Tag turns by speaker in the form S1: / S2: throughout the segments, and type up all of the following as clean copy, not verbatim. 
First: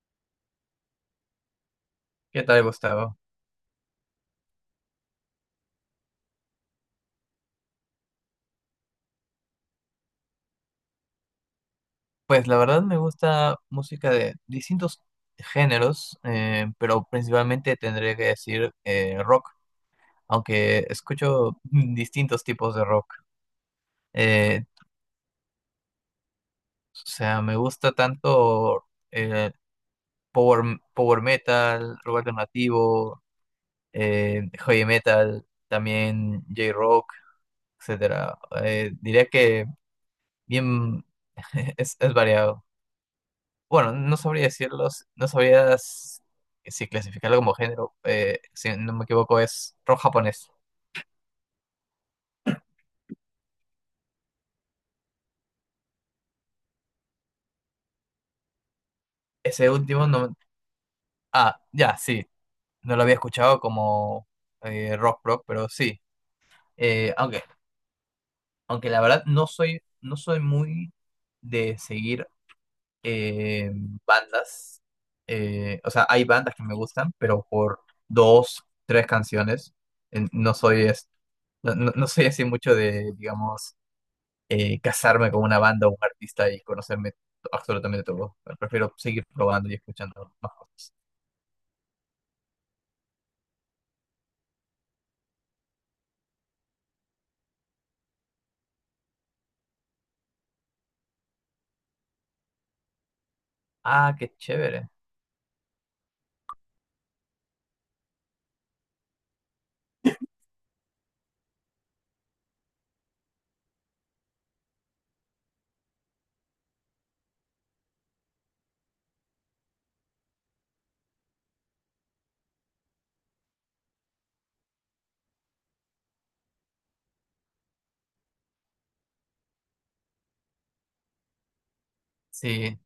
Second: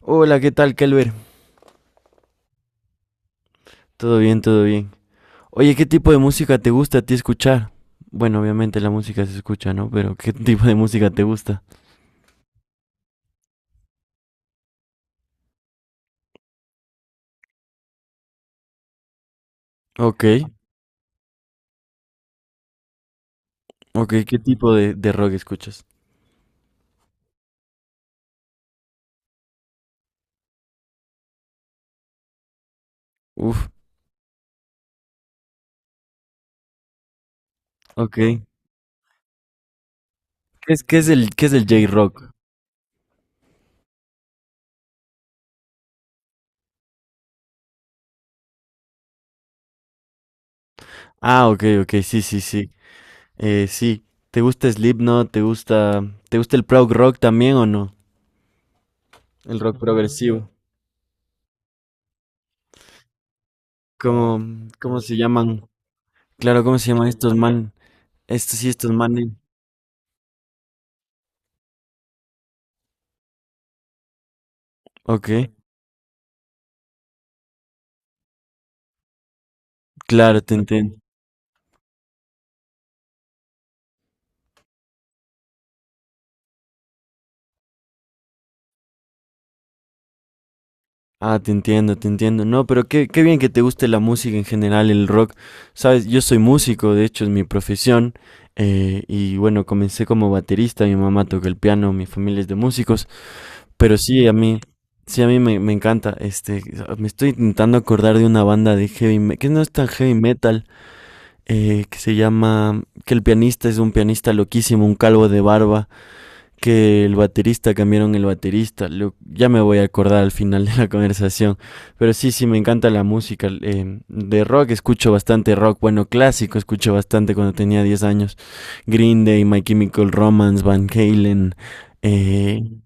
S1: Hola, ¿qué tal, Kelber?
S2: ¿Qué tal, Gustavo?
S1: Todo bien, todo bien. Oye, ¿qué tipo de música te gusta a ti escuchar? Bueno, obviamente la música se escucha, ¿no? Pero ¿qué tipo de música te gusta?
S2: Pues la verdad me gusta música de distintos géneros, pero principalmente tendré que decir rock,
S1: Ok,
S2: aunque escucho distintos tipos de rock.
S1: ok, ¿qué
S2: Eh,
S1: tipo de rock escuchas?
S2: o sea, me gusta tanto eh, power metal, rock alternativo,
S1: Uf,
S2: heavy metal, también J-rock,
S1: ok.
S2: etcétera.
S1: ¿Qué
S2: Diría que
S1: es, qué
S2: bien
S1: es el, qué es el
S2: es
S1: J-Rock?
S2: variado. Bueno, no sabría decirlo, no sabría si clasificarlo como género. Si no me equivoco, es rock japonés.
S1: Ah, ok, ok, sí, sí, sí. Sí. ¿Te gusta Slipknot? ¿Te gusta el prog rock también o no? El
S2: Ese
S1: rock
S2: último no.
S1: progresivo.
S2: Ah, ya, sí. No lo había escuchado como
S1: ¿Cómo, cómo se
S2: rock rock,
S1: llaman?
S2: pero sí.
S1: Claro, ¿cómo se llaman
S2: Eh,
S1: estos
S2: aunque,
S1: man? Estos sí, estos
S2: aunque la verdad
S1: manes.
S2: no soy muy de seguir eh, bandas.
S1: Ok,
S2: O sea, hay bandas que me gustan, pero por dos, tres canciones. En-
S1: claro,
S2: No
S1: te
S2: soy,
S1: entiendo.
S2: es- no, no no soy así mucho de, digamos. Casarme con una banda o un artista y conocerme absolutamente todo. Prefiero seguir probando y escuchando más cosas.
S1: Ah, te entiendo, te entiendo. No, pero qué bien que te guste la música en general, el rock. Sabes, yo soy músico, de hecho es mi profesión. Y bueno, comencé como baterista, mi mamá toca el piano, mi familia es de músicos. Pero
S2: Ah, qué chévere.
S1: sí, a mí me encanta. Este, me estoy intentando acordar de una banda de heavy metal, que no es tan heavy metal, que se llama, que el pianista es un pianista loquísimo, un calvo de barba que el baterista cambiaron el baterista. Ya me voy a acordar al final de la conversación. Pero sí, sí, me encanta la música. De rock escucho bastante rock. Bueno, clásico escucho bastante cuando tenía 10 años. Green Day, My Chemical Romance, Van Halen. eh,
S2: Sí.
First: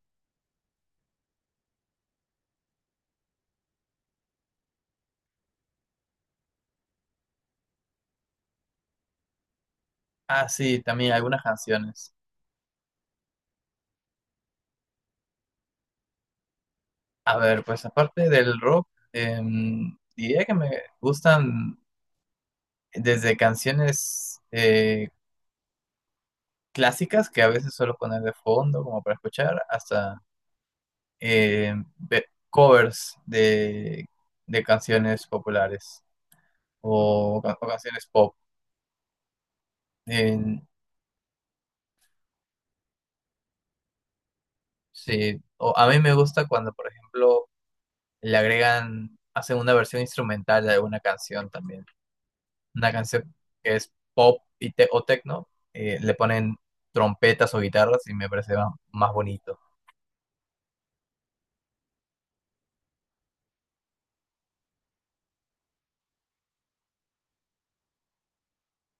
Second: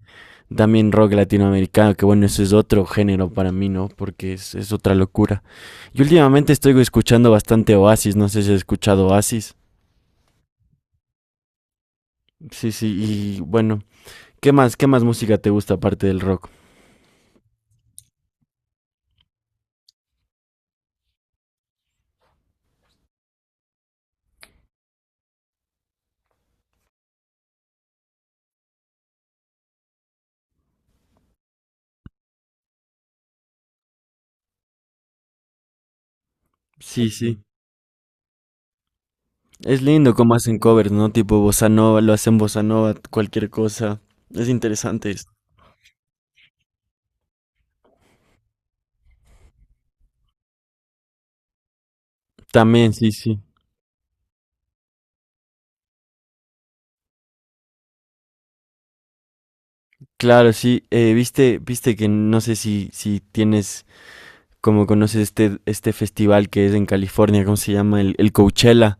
S1: También rock latinoamericano, que bueno, eso es otro género para mí, ¿no? Porque es, otra locura. Y últimamente estoy escuchando bastante Oasis. No sé si has escuchado Oasis.
S2: Ah, sí, también algunas canciones.
S1: Sí, sí, y bueno. Qué más música te gusta aparte del rock?
S2: A ver, pues aparte del rock, diría que me gustan desde canciones clásicas que a veces suelo poner de fondo como para escuchar, hasta covers de canciones populares
S1: Sí,
S2: o,
S1: sí.
S2: ca- o canciones pop.
S1: Es lindo cómo hacen
S2: En-
S1: covers, ¿no? Tipo bossa nova, lo hacen bossa nova, cualquier cosa. Es interesante esto.
S2: Sí, o a mí me gusta cuando, por ejemplo, le agregan, hacen una versión instrumental de alguna canción también. Una
S1: También, sí,
S2: canción
S1: sí.
S2: que es pop y o techno, le ponen trompetas o guitarras y me parece más, bonito.
S1: Claro, sí. Viste, viste que no sé si, si tienes, como conoces este, este festival que es en California, ¿cómo se llama? El Coachella.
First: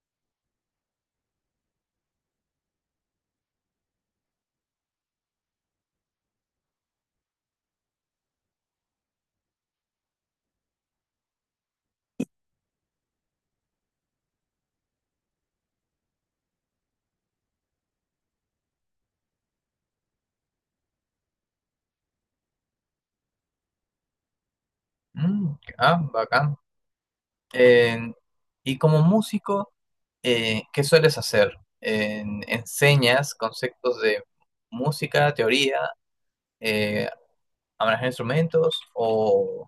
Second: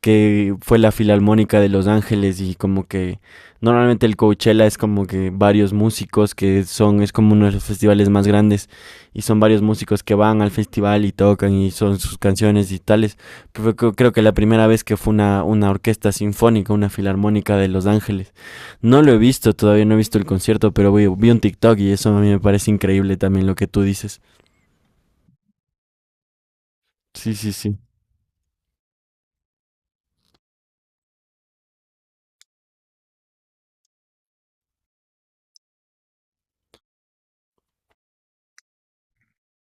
S1: Que fue la Filarmónica de Los Ángeles y como que normalmente el Coachella es como que varios músicos que son, es como uno de los festivales más grandes y son varios músicos que van al festival y tocan y son sus canciones y tales. Pero creo, que la primera vez que fue una orquesta sinfónica, una Filarmónica de Los Ángeles. No lo he visto, todavía no he visto el concierto, pero vi, un TikTok y eso a mí me parece increíble también lo que tú dices.
S2: Mm, ah, bacán.
S1: Sí, sí, sí.
S2: En- y como músico, ¿qué sueles hacer? ¿Enseñas conceptos de música, teoría, eh, a manejar instrumentos o,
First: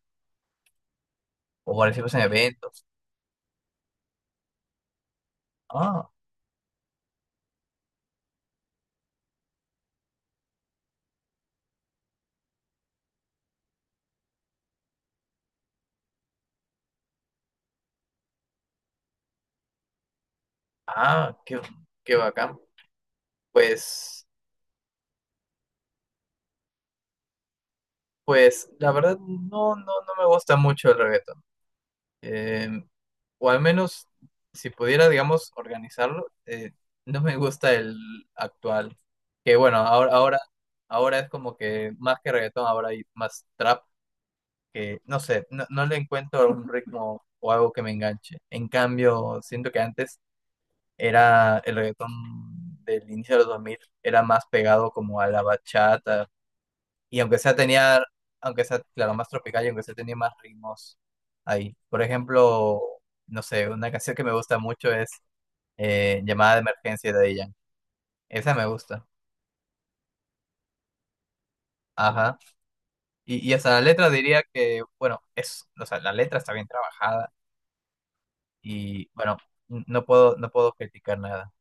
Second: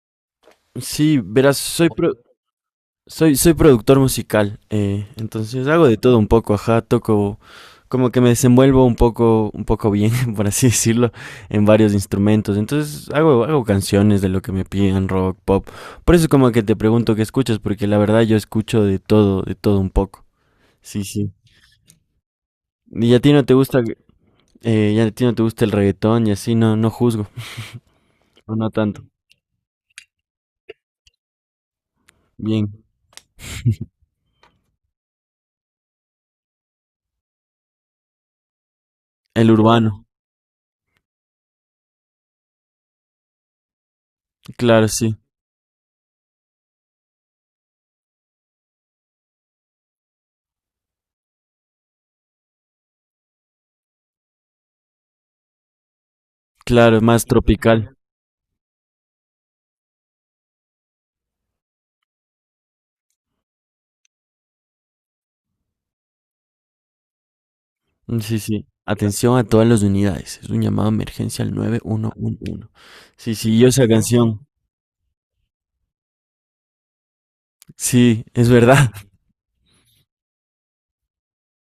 S1: Sí, verás,
S2: o
S1: soy pro
S2: participas en eventos?
S1: Soy, soy productor musical, entonces hago de
S2: Ah.
S1: todo un poco, ajá, toco, como que me desenvuelvo un poco bien, por así decirlo, en varios instrumentos. Entonces hago canciones de lo que me piden, rock, pop. Por eso como que te pregunto qué escuchas, porque la verdad yo escucho de todo un poco. Sí, sí.
S2: Ah, qué bacán.
S1: Y a ti no te gusta,
S2: Pues,
S1: ya a ti no te gusta el reggaetón y así, no, no juzgo, o no
S2: pues, la
S1: tanto.
S2: verdad no, no, no me gusta mucho el reggaetón.
S1: Bien.
S2: Eh, o al menos, si pudiera, digamos, organizarlo, no me gusta el actual.
S1: El
S2: Que bueno,
S1: urbano,
S2: ahora es como que más que reggaetón, ahora hay más trap,
S1: claro,
S2: que
S1: sí,
S2: no sé, no, no le encuentro un ritmo o algo que me enganche. En cambio, siento que antes era el reggaetón del inicio de los 2000 era más pegado como a la bachata.
S1: claro,
S2: Y
S1: más
S2: aunque sea
S1: tropical.
S2: tenía, aunque sea, claro, más tropical y aunque sea tenía más ritmos ahí. Por ejemplo, no sé, una canción que me gusta mucho es Llamada de Emergencia de Daddy Yankee.
S1: Mm, sí,
S2: Esa
S1: sí.
S2: me gusta.
S1: Atención a todas las unidades. Es un llamado de emergencia al
S2: Ajá.
S1: 911. Sí,
S2: Y
S1: sí, yo
S2: hasta la
S1: esa
S2: letra diría
S1: canción.
S2: que, bueno, o sea, la letra está bien trabajada
S1: Sí, es verdad.
S2: y, bueno, no puedo criticar nada.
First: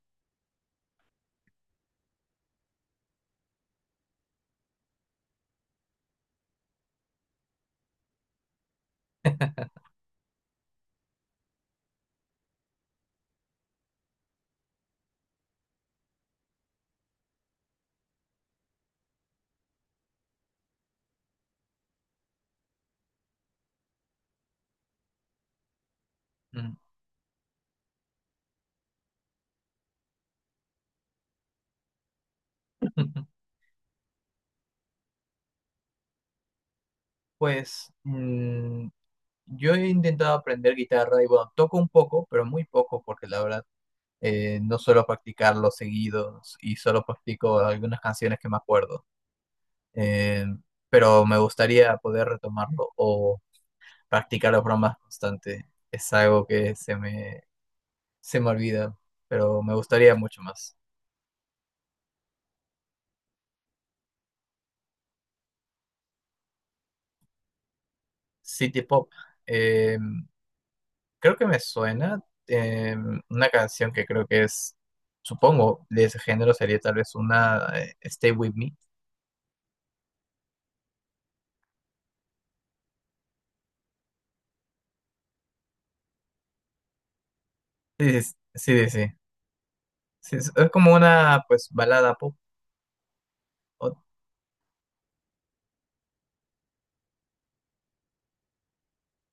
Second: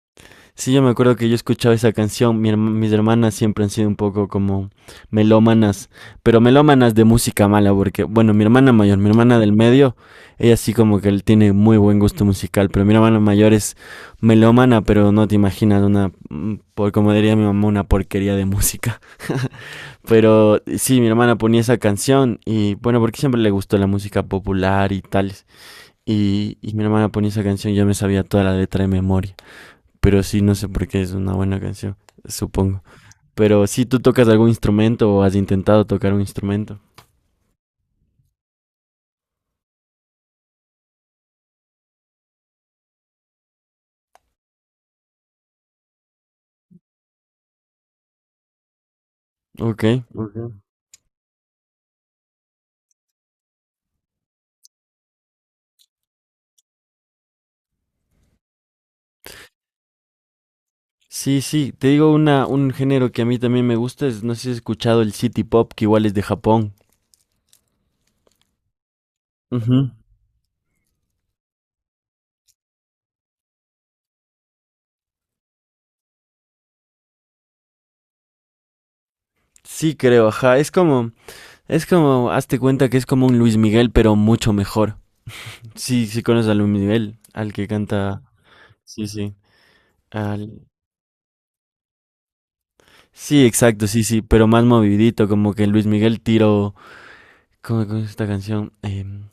S1: Sí, yo me acuerdo que yo escuchaba esa canción. Mis hermanas siempre han sido un poco como melómanas, pero melómanas de música mala, porque, bueno, mi hermana mayor, mi hermana del medio, ella sí como que él tiene muy buen gusto musical, pero mi hermana mayor es melómana, pero no te imaginas una, por como diría mi mamá, una porquería de música. Pero sí, mi hermana ponía esa canción y bueno, porque siempre le gustó la música popular y tales. Y
S2: Mm.
S1: mi hermana ponía esa canción, y yo me sabía toda la letra de memoria. Pero sí, no sé por qué es una buena canción, supongo. Pero sí, tú tocas algún instrumento o has intentado tocar un instrumento.
S2: Pues yo he intentado aprender guitarra y, bueno, toco un poco, pero muy poco, porque la verdad no suelo practicarlo seguido y solo practico algunas canciones que me acuerdo.
S1: Ok. Ujú.
S2: Eh, pero me gustaría poder retomarlo o practicarlo de forma más constante. Es algo que se me olvida, pero me gustaría mucho más.
S1: Sí, sí, te digo un género que a mí también me gusta, es, no sé si has escuchado el City Pop, que igual es de Japón.
S2: City Pop.
S1: Ujú.
S2: eh, Creo que me suena eh, una canción que creo que es, supongo, de ese género sería tal vez una Stay With Me.
S1: Sí, creo, ajá, es como, hazte cuenta que es como un Luis Miguel, pero mucho mejor. Sí, sí conoces a Luis Miguel, al que canta.
S2: Sí, sí, sí. Sí,
S1: Sí,
S2: sí.
S1: sí.
S2: Sí,
S1: Al...
S2: es como una pues balada pop.
S1: Sí, exacto,
S2: o-
S1: sí, sí, pero más movidito, como que Luis Miguel tiró. ¿Cómo es esta canción?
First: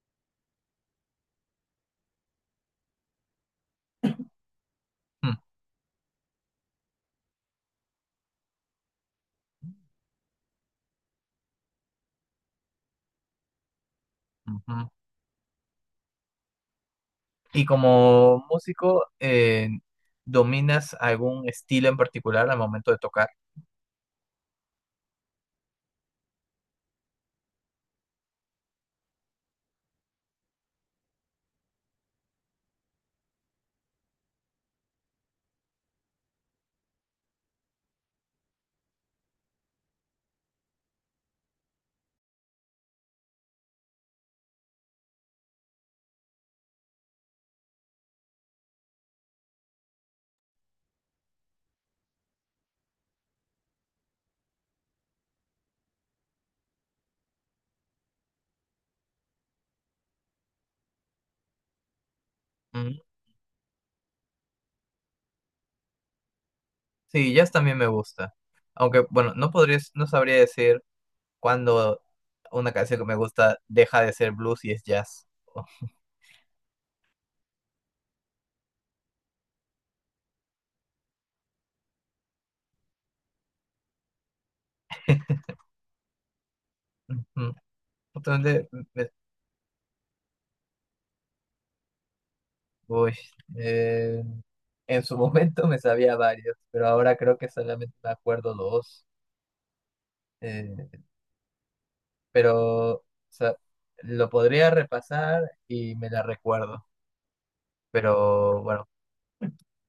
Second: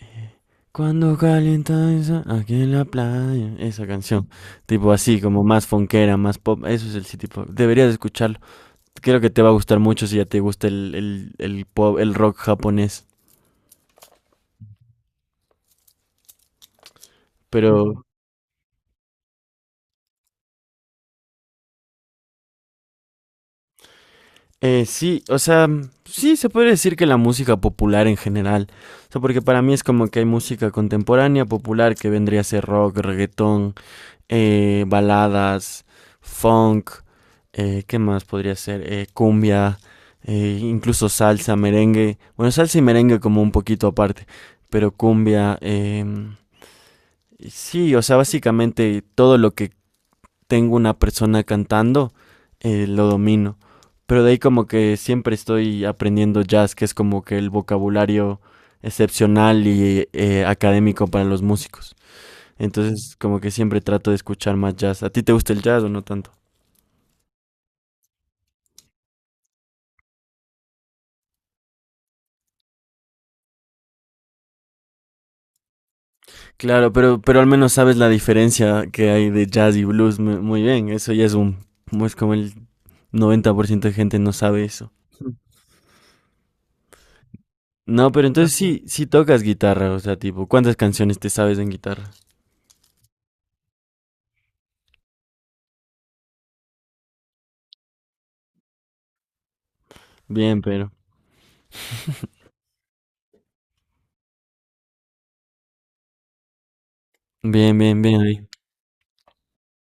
S1: eh, Cuando calienta esa, aquí en la playa, esa canción. Tipo así,
S2: mm.
S1: como más funkera, más pop. Eso es el sí, tipo. Deberías escucharlo. Creo que te va a gustar mucho si ya te gusta el pop, el rock japonés.
S2: Ujú. Y
S1: Pero
S2: como músico, ¿dominas algún estilo en particular al momento de tocar?
S1: Sí, o sea, sí se puede decir que la música popular en general, o sea, porque para mí es como que hay música contemporánea popular que vendría a ser rock, reggaetón, baladas, funk, ¿qué más podría ser? Cumbia, incluso salsa, merengue, bueno, salsa y merengue como un poquito aparte, pero cumbia, sí, o sea, básicamente todo lo que tengo una persona cantando, lo domino. Pero de ahí como que siempre estoy aprendiendo jazz, que es como que el vocabulario excepcional y académico para los músicos.
S2: Ujú.
S1: Entonces como que siempre trato de escuchar más jazz. ¿A ti te gusta el jazz o no tanto?
S2: Sí, jazz también me gusta. Aunque, bueno, no podría, no sabría decir cuándo una canción que me gusta deja de ser blues y es jazz.
S1: Claro, pero al menos sabes la diferencia que hay de jazz y blues muy, muy bien. Eso ya es un... Es como el 90% de gente no sabe eso.
S2: Ujú.
S1: No, pero entonces
S2: Entonces,
S1: sí, sí
S2: me-
S1: tocas guitarra, o sea, tipo, ¿cuántas canciones te sabes en guitarra?
S2: uy, eh, en su momento me sabía varios, pero ahora creo que solamente me acuerdo dos.
S1: Bien, pero...
S2: Eh, pero o sea, lo podría repasar y me la recuerdo.
S1: Bien, bien, bien ahí.
S2: Pero bueno,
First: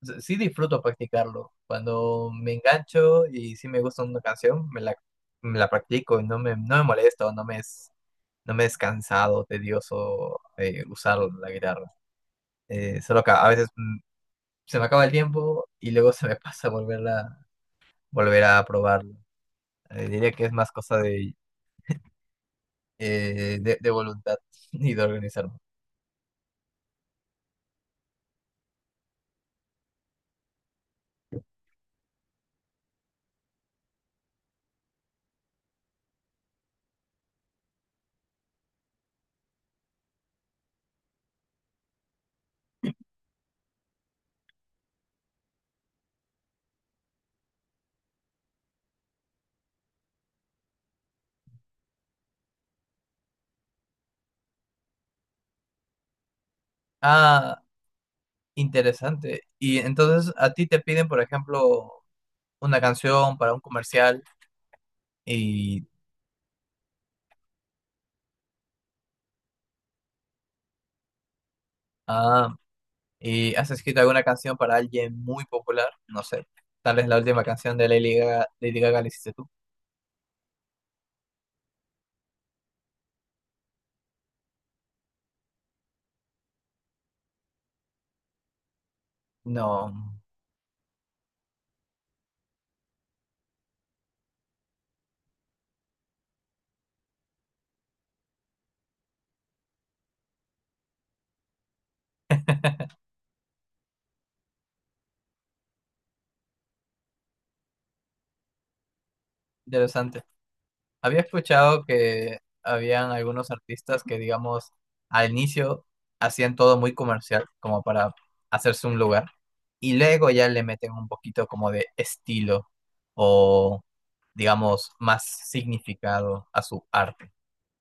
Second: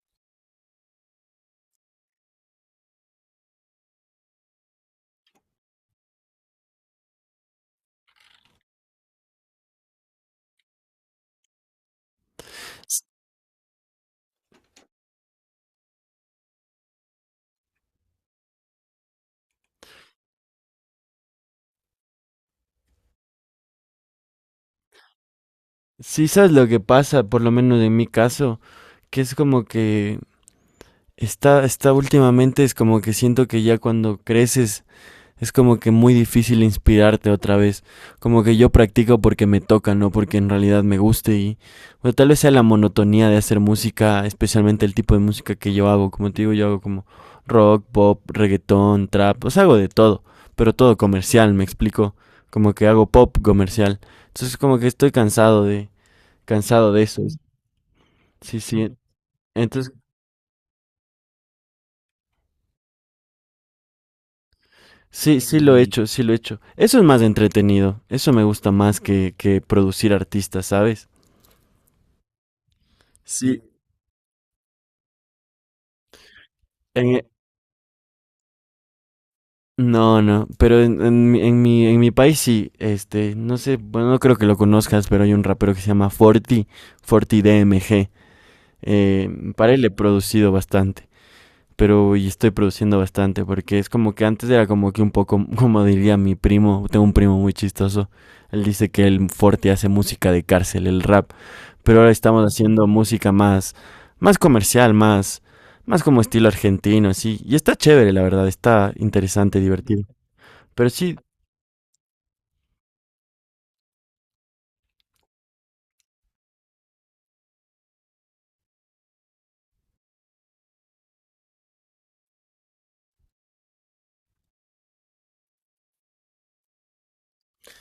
S2: sí disfruto practicarlo. Cuando me engancho y sí me gusta una canción, me la practico y no me molesta o no me es cansado, tedioso usar la guitarra.
S1: S-
S2: Solo que a veces se me acaba el tiempo y luego se me pasa volver a probarlo. Diría que es más cosa de voluntad y de organizarme.
S1: Sí, sabes lo que pasa, por lo menos en mi caso, que es como que está, últimamente, es como que siento que ya cuando creces es como que muy difícil inspirarte otra vez. Como que yo practico porque me toca, no porque en realidad me guste y bueno, tal vez sea la monotonía de hacer música, especialmente el tipo de música que yo hago. Como te digo, yo hago como rock, pop, reggaetón, trap, o sea, hago de todo, pero todo comercial, me explico. Como que hago pop comercial. Entonces como que estoy cansado de eso.
S2: Ah,
S1: Sí, sí.
S2: interesante. Y
S1: Entonces
S2: entonces a ti te piden, por ejemplo, una canción para un comercial.
S1: sí, sí lo he
S2: Y,
S1: hecho, sí lo he hecho. Eso es más entretenido. Eso me gusta más que producir artistas, ¿sabes?
S2: ah, y
S1: Sí,
S2: has escrito alguna canción para alguien muy popular, no sé. Tal
S1: en
S2: vez la
S1: e-
S2: última canción de Lady Gaga, Lady Gaga la hiciste tú.
S1: no, no, pero en mi país sí, este, no sé, bueno, no creo que lo conozcas, pero hay un rapero que se llama Forti, Forti DMG, para él he
S2: No,
S1: producido bastante, pero y estoy produciendo bastante, porque es como que antes era como que un poco, como diría mi primo, tengo un primo muy chistoso, él dice que el Forti hace música de cárcel, el rap pero ahora estamos haciendo música más, más comercial, más, más como estilo argentino, así. Y está chévere, la verdad, está interesante, divertido.
S2: interesante.
S1: Pero sí,
S2: Había escuchado que habían algunos artistas que, digamos, al inicio hacían todo muy comercial, como para hacerse un lugar, y luego ya le meten un poquito como de estilo o, digamos, más significado a su arte.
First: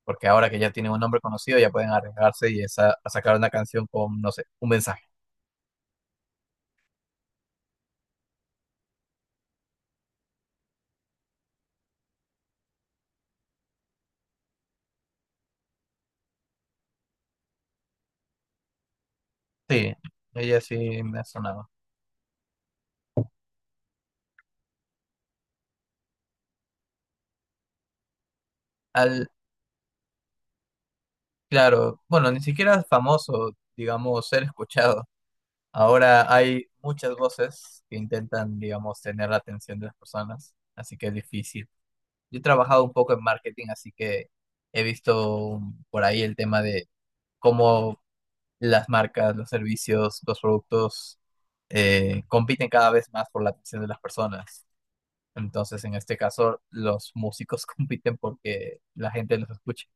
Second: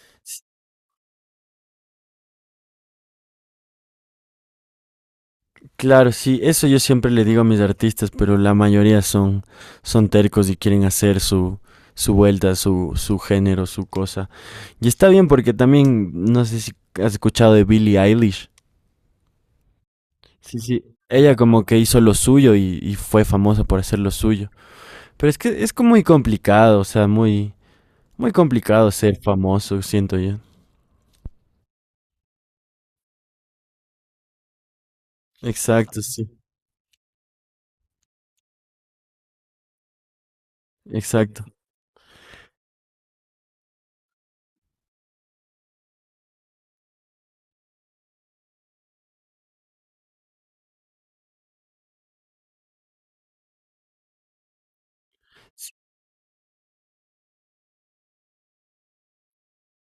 S2: Porque
S1: s-
S2: ahora que ya tienen un nombre conocido ya pueden arriesgarse y a sacar una canción con, no sé, un mensaje.
S1: claro, sí, eso yo siempre le digo a mis artistas, pero la mayoría son, tercos y quieren hacer su, su, vuelta, su género, su cosa. Y está bien porque también, no sé si has escuchado de Billie Eilish.
S2: Sí,
S1: Sí,
S2: ella sí
S1: sí.
S2: me ha
S1: Ella como
S2: sonado.
S1: que hizo lo suyo y fue famosa por hacer lo suyo. Pero es que es como muy complicado, o sea, muy... Muy complicado ser
S2: Al,
S1: famoso, siento yo.
S2: claro, bueno, ni siquiera es famoso, digamos, ser escuchado.
S1: Exacto, sí,
S2: Ahora hay muchas voces que intentan, digamos, tener la atención de las personas, así que es
S1: exacto.
S2: difícil. Yo he trabajado un poco en marketing, así que he visto por ahí el tema de cómo las marcas, los servicios, los productos compiten cada vez más por la atención de las personas. Entonces, en este caso, los músicos compiten porque la gente los escuche.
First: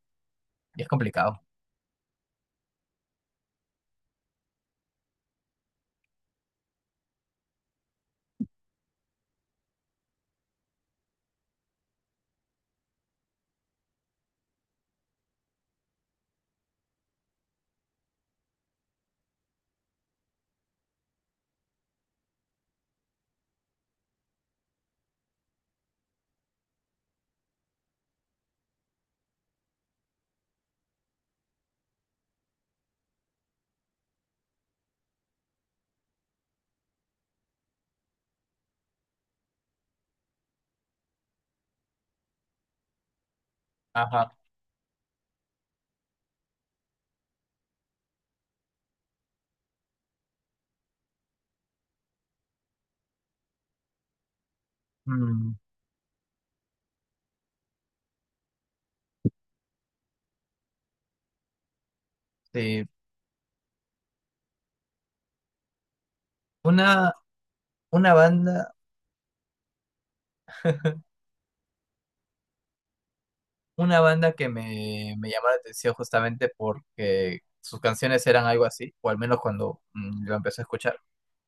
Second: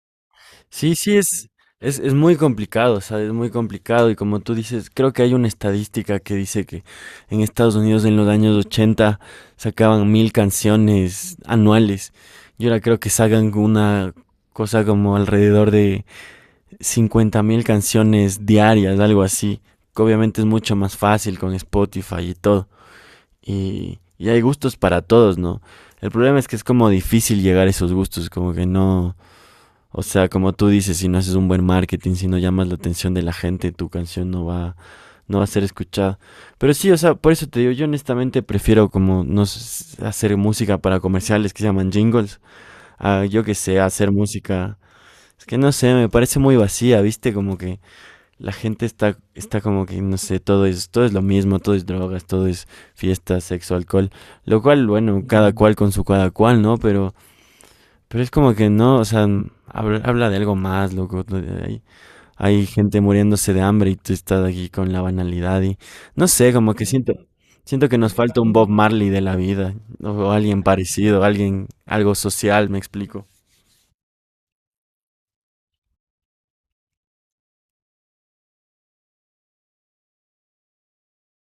S2: Y es
S1: Sí, sí,
S2: complicado.
S1: es, es muy complicado, ¿sabes? Es muy complicado y como tú dices, creo que hay una estadística que dice que en Estados Unidos en los años 80 sacaban 1000 canciones anuales y ahora creo que sacan una cosa como alrededor de 50 mil canciones diarias, algo así. Que obviamente es mucho más fácil con Spotify y todo. Y hay gustos para todos, ¿no? El problema es que es como difícil llegar a esos gustos, como que no, o sea, como tú dices, si no haces un buen marketing, si no llamas la atención de la gente, tu canción no va, a ser escuchada. Pero sí, o sea, por eso te digo, yo honestamente prefiero como no s- hacer música para comerciales que se llaman jingles, a yo que sé, hacer
S2: Ajá.
S1: música, es que no sé, me parece muy vacía, ¿viste? Como que la gente está, como que, no sé, todo es lo mismo, todo es drogas, todo es fiesta, sexo, alcohol, lo cual, bueno, cada
S2: Mm,
S1: cual con su cada cual, ¿no? Pero es como que no, o sea, habla, de algo más, loco. Hay, hay
S2: sí.
S1: gente muriéndose de hambre y tú estás aquí con la banalidad y, no sé, como que siento,
S2: Una,
S1: siento que
S2: una
S1: nos falta un Bob
S2: banda,
S1: Marley de la vida, o alguien parecido, alguien, algo social, me explico.
S2: una banda que me llamó la atención justamente porque sus canciones eran algo así, o al menos cuando lo empecé a escuchar,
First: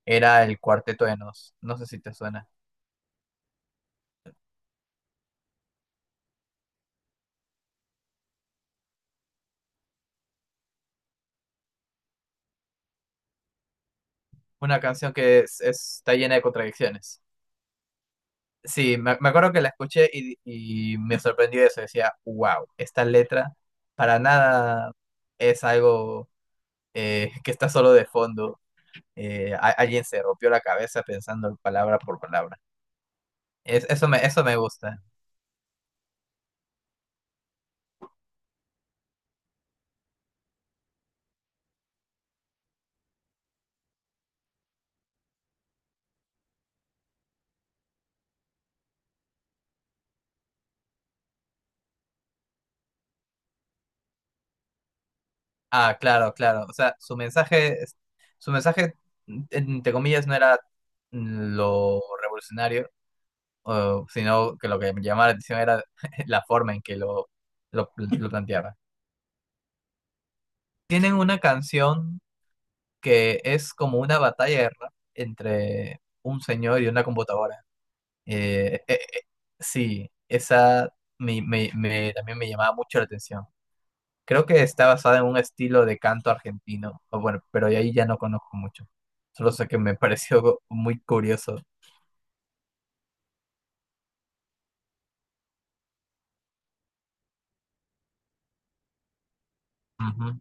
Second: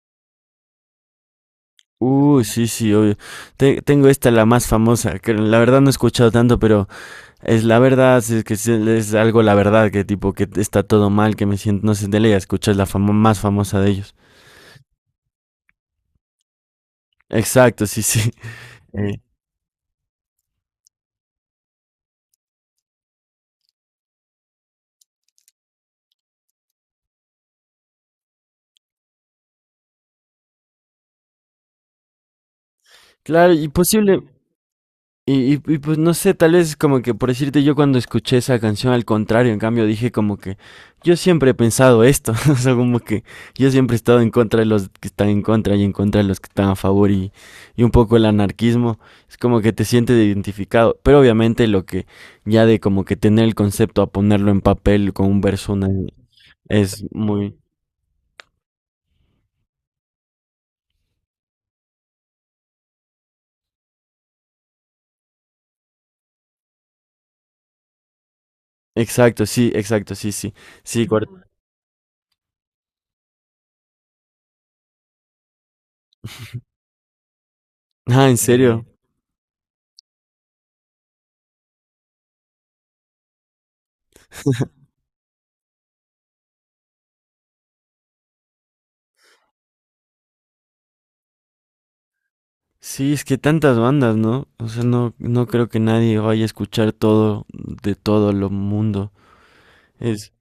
S2: era el Cuarteto de Nos. No sé si te
S1: Uy,
S2: suena.
S1: sí, sí, obvio. Tengo esta, la más famosa, que la verdad no he escuchado tanto, pero es la verdad, si es que es algo la verdad, que tipo que está todo mal, que me siento, no sé, de ley, escuchas la fama más famosa de ellos.
S2: Una canción que está llena de contradicciones.
S1: Exacto, sí, sí.
S2: Sí, me,
S1: Eh,
S2: me acuerdo que la escuché y me sorprendió eso. Decía, wow, esta letra para nada es algo que está solo de fondo. Alguien se rompió la cabeza pensando palabra por palabra.
S1: Claro, y
S2: Es, eso me,
S1: posible.
S2: eso me gusta.
S1: Pues no sé, tal vez como que por decirte yo cuando escuché esa canción al contrario, en cambio dije como que yo siempre he pensado esto, o sea, como que yo siempre he estado en contra de los que están en contra y en contra de los que están a favor y un poco el anarquismo, es como que te sientes identificado, pero obviamente lo que ya de como que tener el concepto a ponerlo en papel con un verso
S2: Ah, claro, claro. O sea,
S1: es
S2: su
S1: muy...
S2: mensaje, su mensaje, entre comillas, no era lo revolucionario, sino que lo que me llamaba la atención era la forma en que lo planteaba.
S1: Exacto, sí, exacto, sí, sí, sí,
S2: Tienen una canción que es como una batalla de rap entre un señor y una computadora.
S1: ah, ¿en
S2: Eh,
S1: serio?
S2: eh, eh, sí, esa también me llamaba mucho la atención. Creo que está basada en un estilo de canto argentino, o bueno, pero ahí ya no conozco mucho. Solo sé que me pareció muy curioso.
S1: Sí, es que tantas bandas, ¿no? O sea, no, no creo que nadie vaya a escuchar todo de todo el mundo. Es,
S2: Ujú.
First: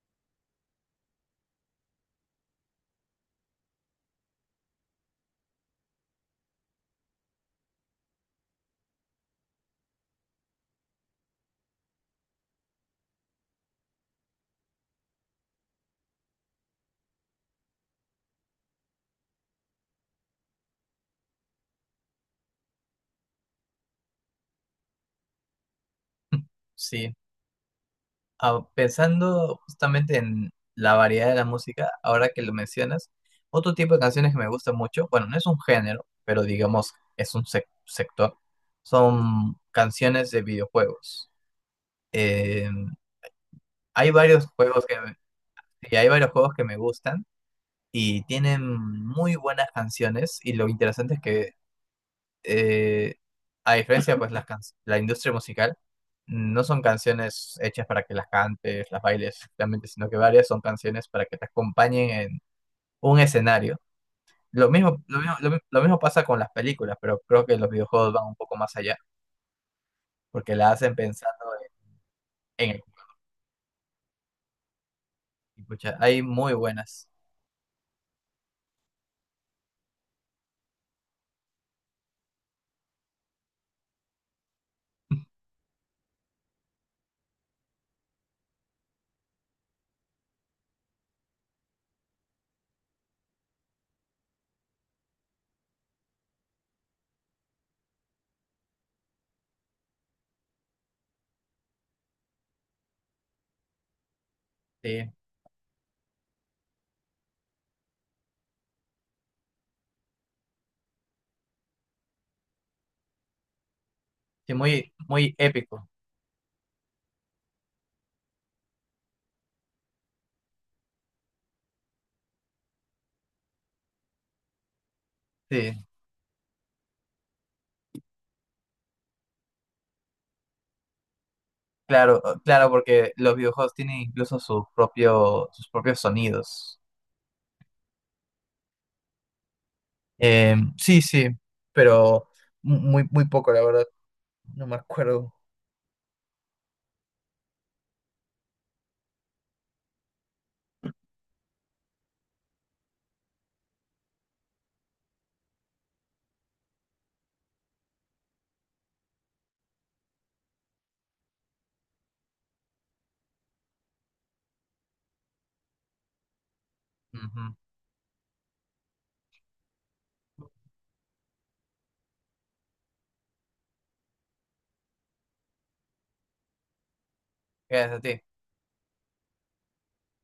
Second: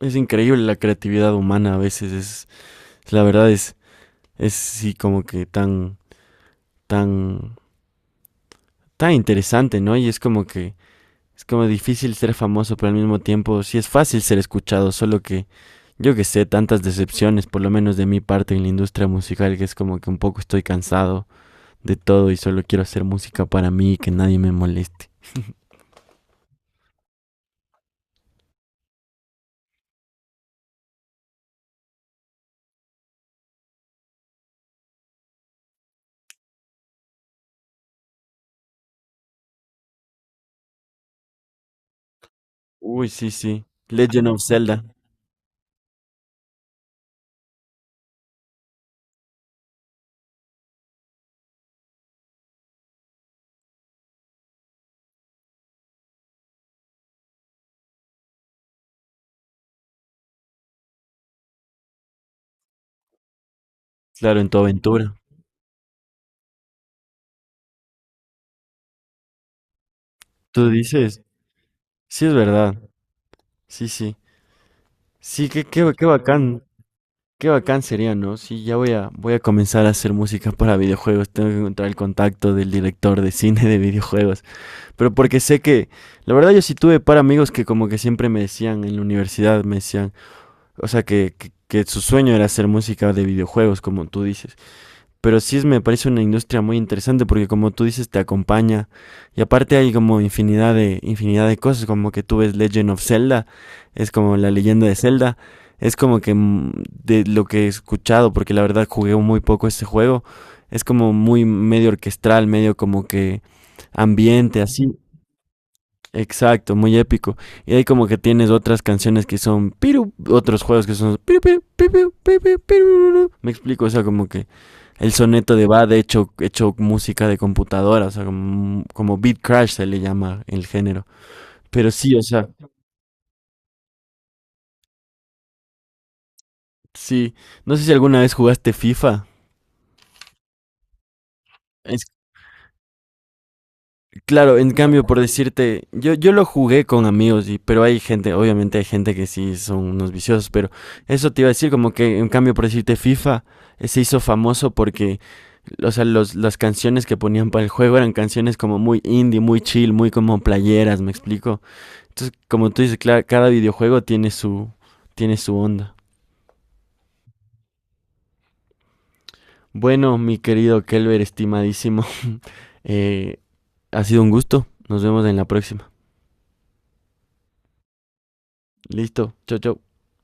S1: es increíble la creatividad humana a veces. Es, la verdad es sí como que tan, tan, tan interesante, ¿no? Y es como que, es como difícil ser famoso, pero al mismo tiempo sí es fácil ser escuchado, solo que, yo que sé, tantas decepciones, por lo menos de mi parte en la industria musical, que es como que un poco estoy cansado de todo y solo quiero hacer música para mí y que nadie me moleste.
S2: Sí. Ah, pensando justamente en la variedad de la música, ahora que lo mencionas, otro tipo de canciones que me gusta mucho, bueno, no es un género, pero digamos es un sector, son canciones de videojuegos. Eh,
S1: Uy, sí, sí.
S2: hay
S1: Legend of
S2: varios
S1: Zelda.
S2: juegos que me- Y hay varios juegos que me gustan y tienen muy buenas canciones y lo interesante es que eh, a diferencia, pues, la industria musical no son canciones hechas para que las cantes, las bailes, realmente, sino que varias son canciones para que te acompañen en un escenario.
S1: Claro, en tu
S2: Lo mismo,
S1: aventura.
S2: lo mismo, lo mi- lo mismo pasa con las películas, pero creo que los videojuegos van un poco más allá, porque
S1: Tú
S2: la hacen
S1: dices,
S2: pensando
S1: sí es
S2: en
S1: verdad.
S2: el.
S1: Sí, sí. Sí,
S2: Y
S1: qué, qué,
S2: pucha,
S1: qué
S2: hay muy
S1: bacán.
S2: buenas,
S1: Qué bacán sería, ¿no? Sí, ya voy a, voy a comenzar a hacer música para videojuegos. Tengo que encontrar el contacto del director de cine de videojuegos. Pero porque sé que, la verdad yo sí tuve para amigos que como que siempre me decían en la universidad, me decían, o sea, que su sueño era hacer música de videojuegos, como tú dices. Pero sí es, me parece una industria muy interesante porque como tú dices te acompaña y aparte hay como infinidad de cosas como que tú ves Legend of Zelda, es como la leyenda de
S2: sí,
S1: Zelda, es como que de lo que he escuchado porque la verdad jugué muy poco este juego, es como muy medio orquestral medio como que
S2: sí,
S1: ambiente así.
S2: muy, muy épico,
S1: Exacto, muy épico. Y ahí como que tienes otras canciones que son piru, otros juegos que son piru, piru, piru, piru, piru. Me explico, o sea, como que el soneto de
S2: sí.
S1: Bad hecho música de computadora, o sea, como, como beat crash se le llama el género. Pero sí,
S2: Claro,
S1: o sea,
S2: claro, porque los videojuegos tienen incluso su propio, sus propios sonidos.
S1: sí. No sé si alguna vez jugaste FIFA.
S2: Sí, sí, pero muy, muy poco, la verdad.
S1: Claro,
S2: No
S1: en
S2: me
S1: cambio, por
S2: acuerdo.
S1: decirte, yo lo jugué con amigos, y, pero hay gente, obviamente hay gente que sí son unos viciosos, pero eso te iba a decir, como que en cambio, por decirte, FIFA se hizo famoso porque, o sea, los, las canciones que ponían para el juego eran canciones como muy indie, muy chill, muy como playeras, ¿me explico? Entonces, como tú dices, claro, cada videojuego tiene su onda.
S2: Ujú.
S1: Bueno, mi querido Kelber, estimadísimo, eh, ha sido un gusto, nos vemos en la próxima.
S2: Gracias a ti.
S1: Listo, chau, chau.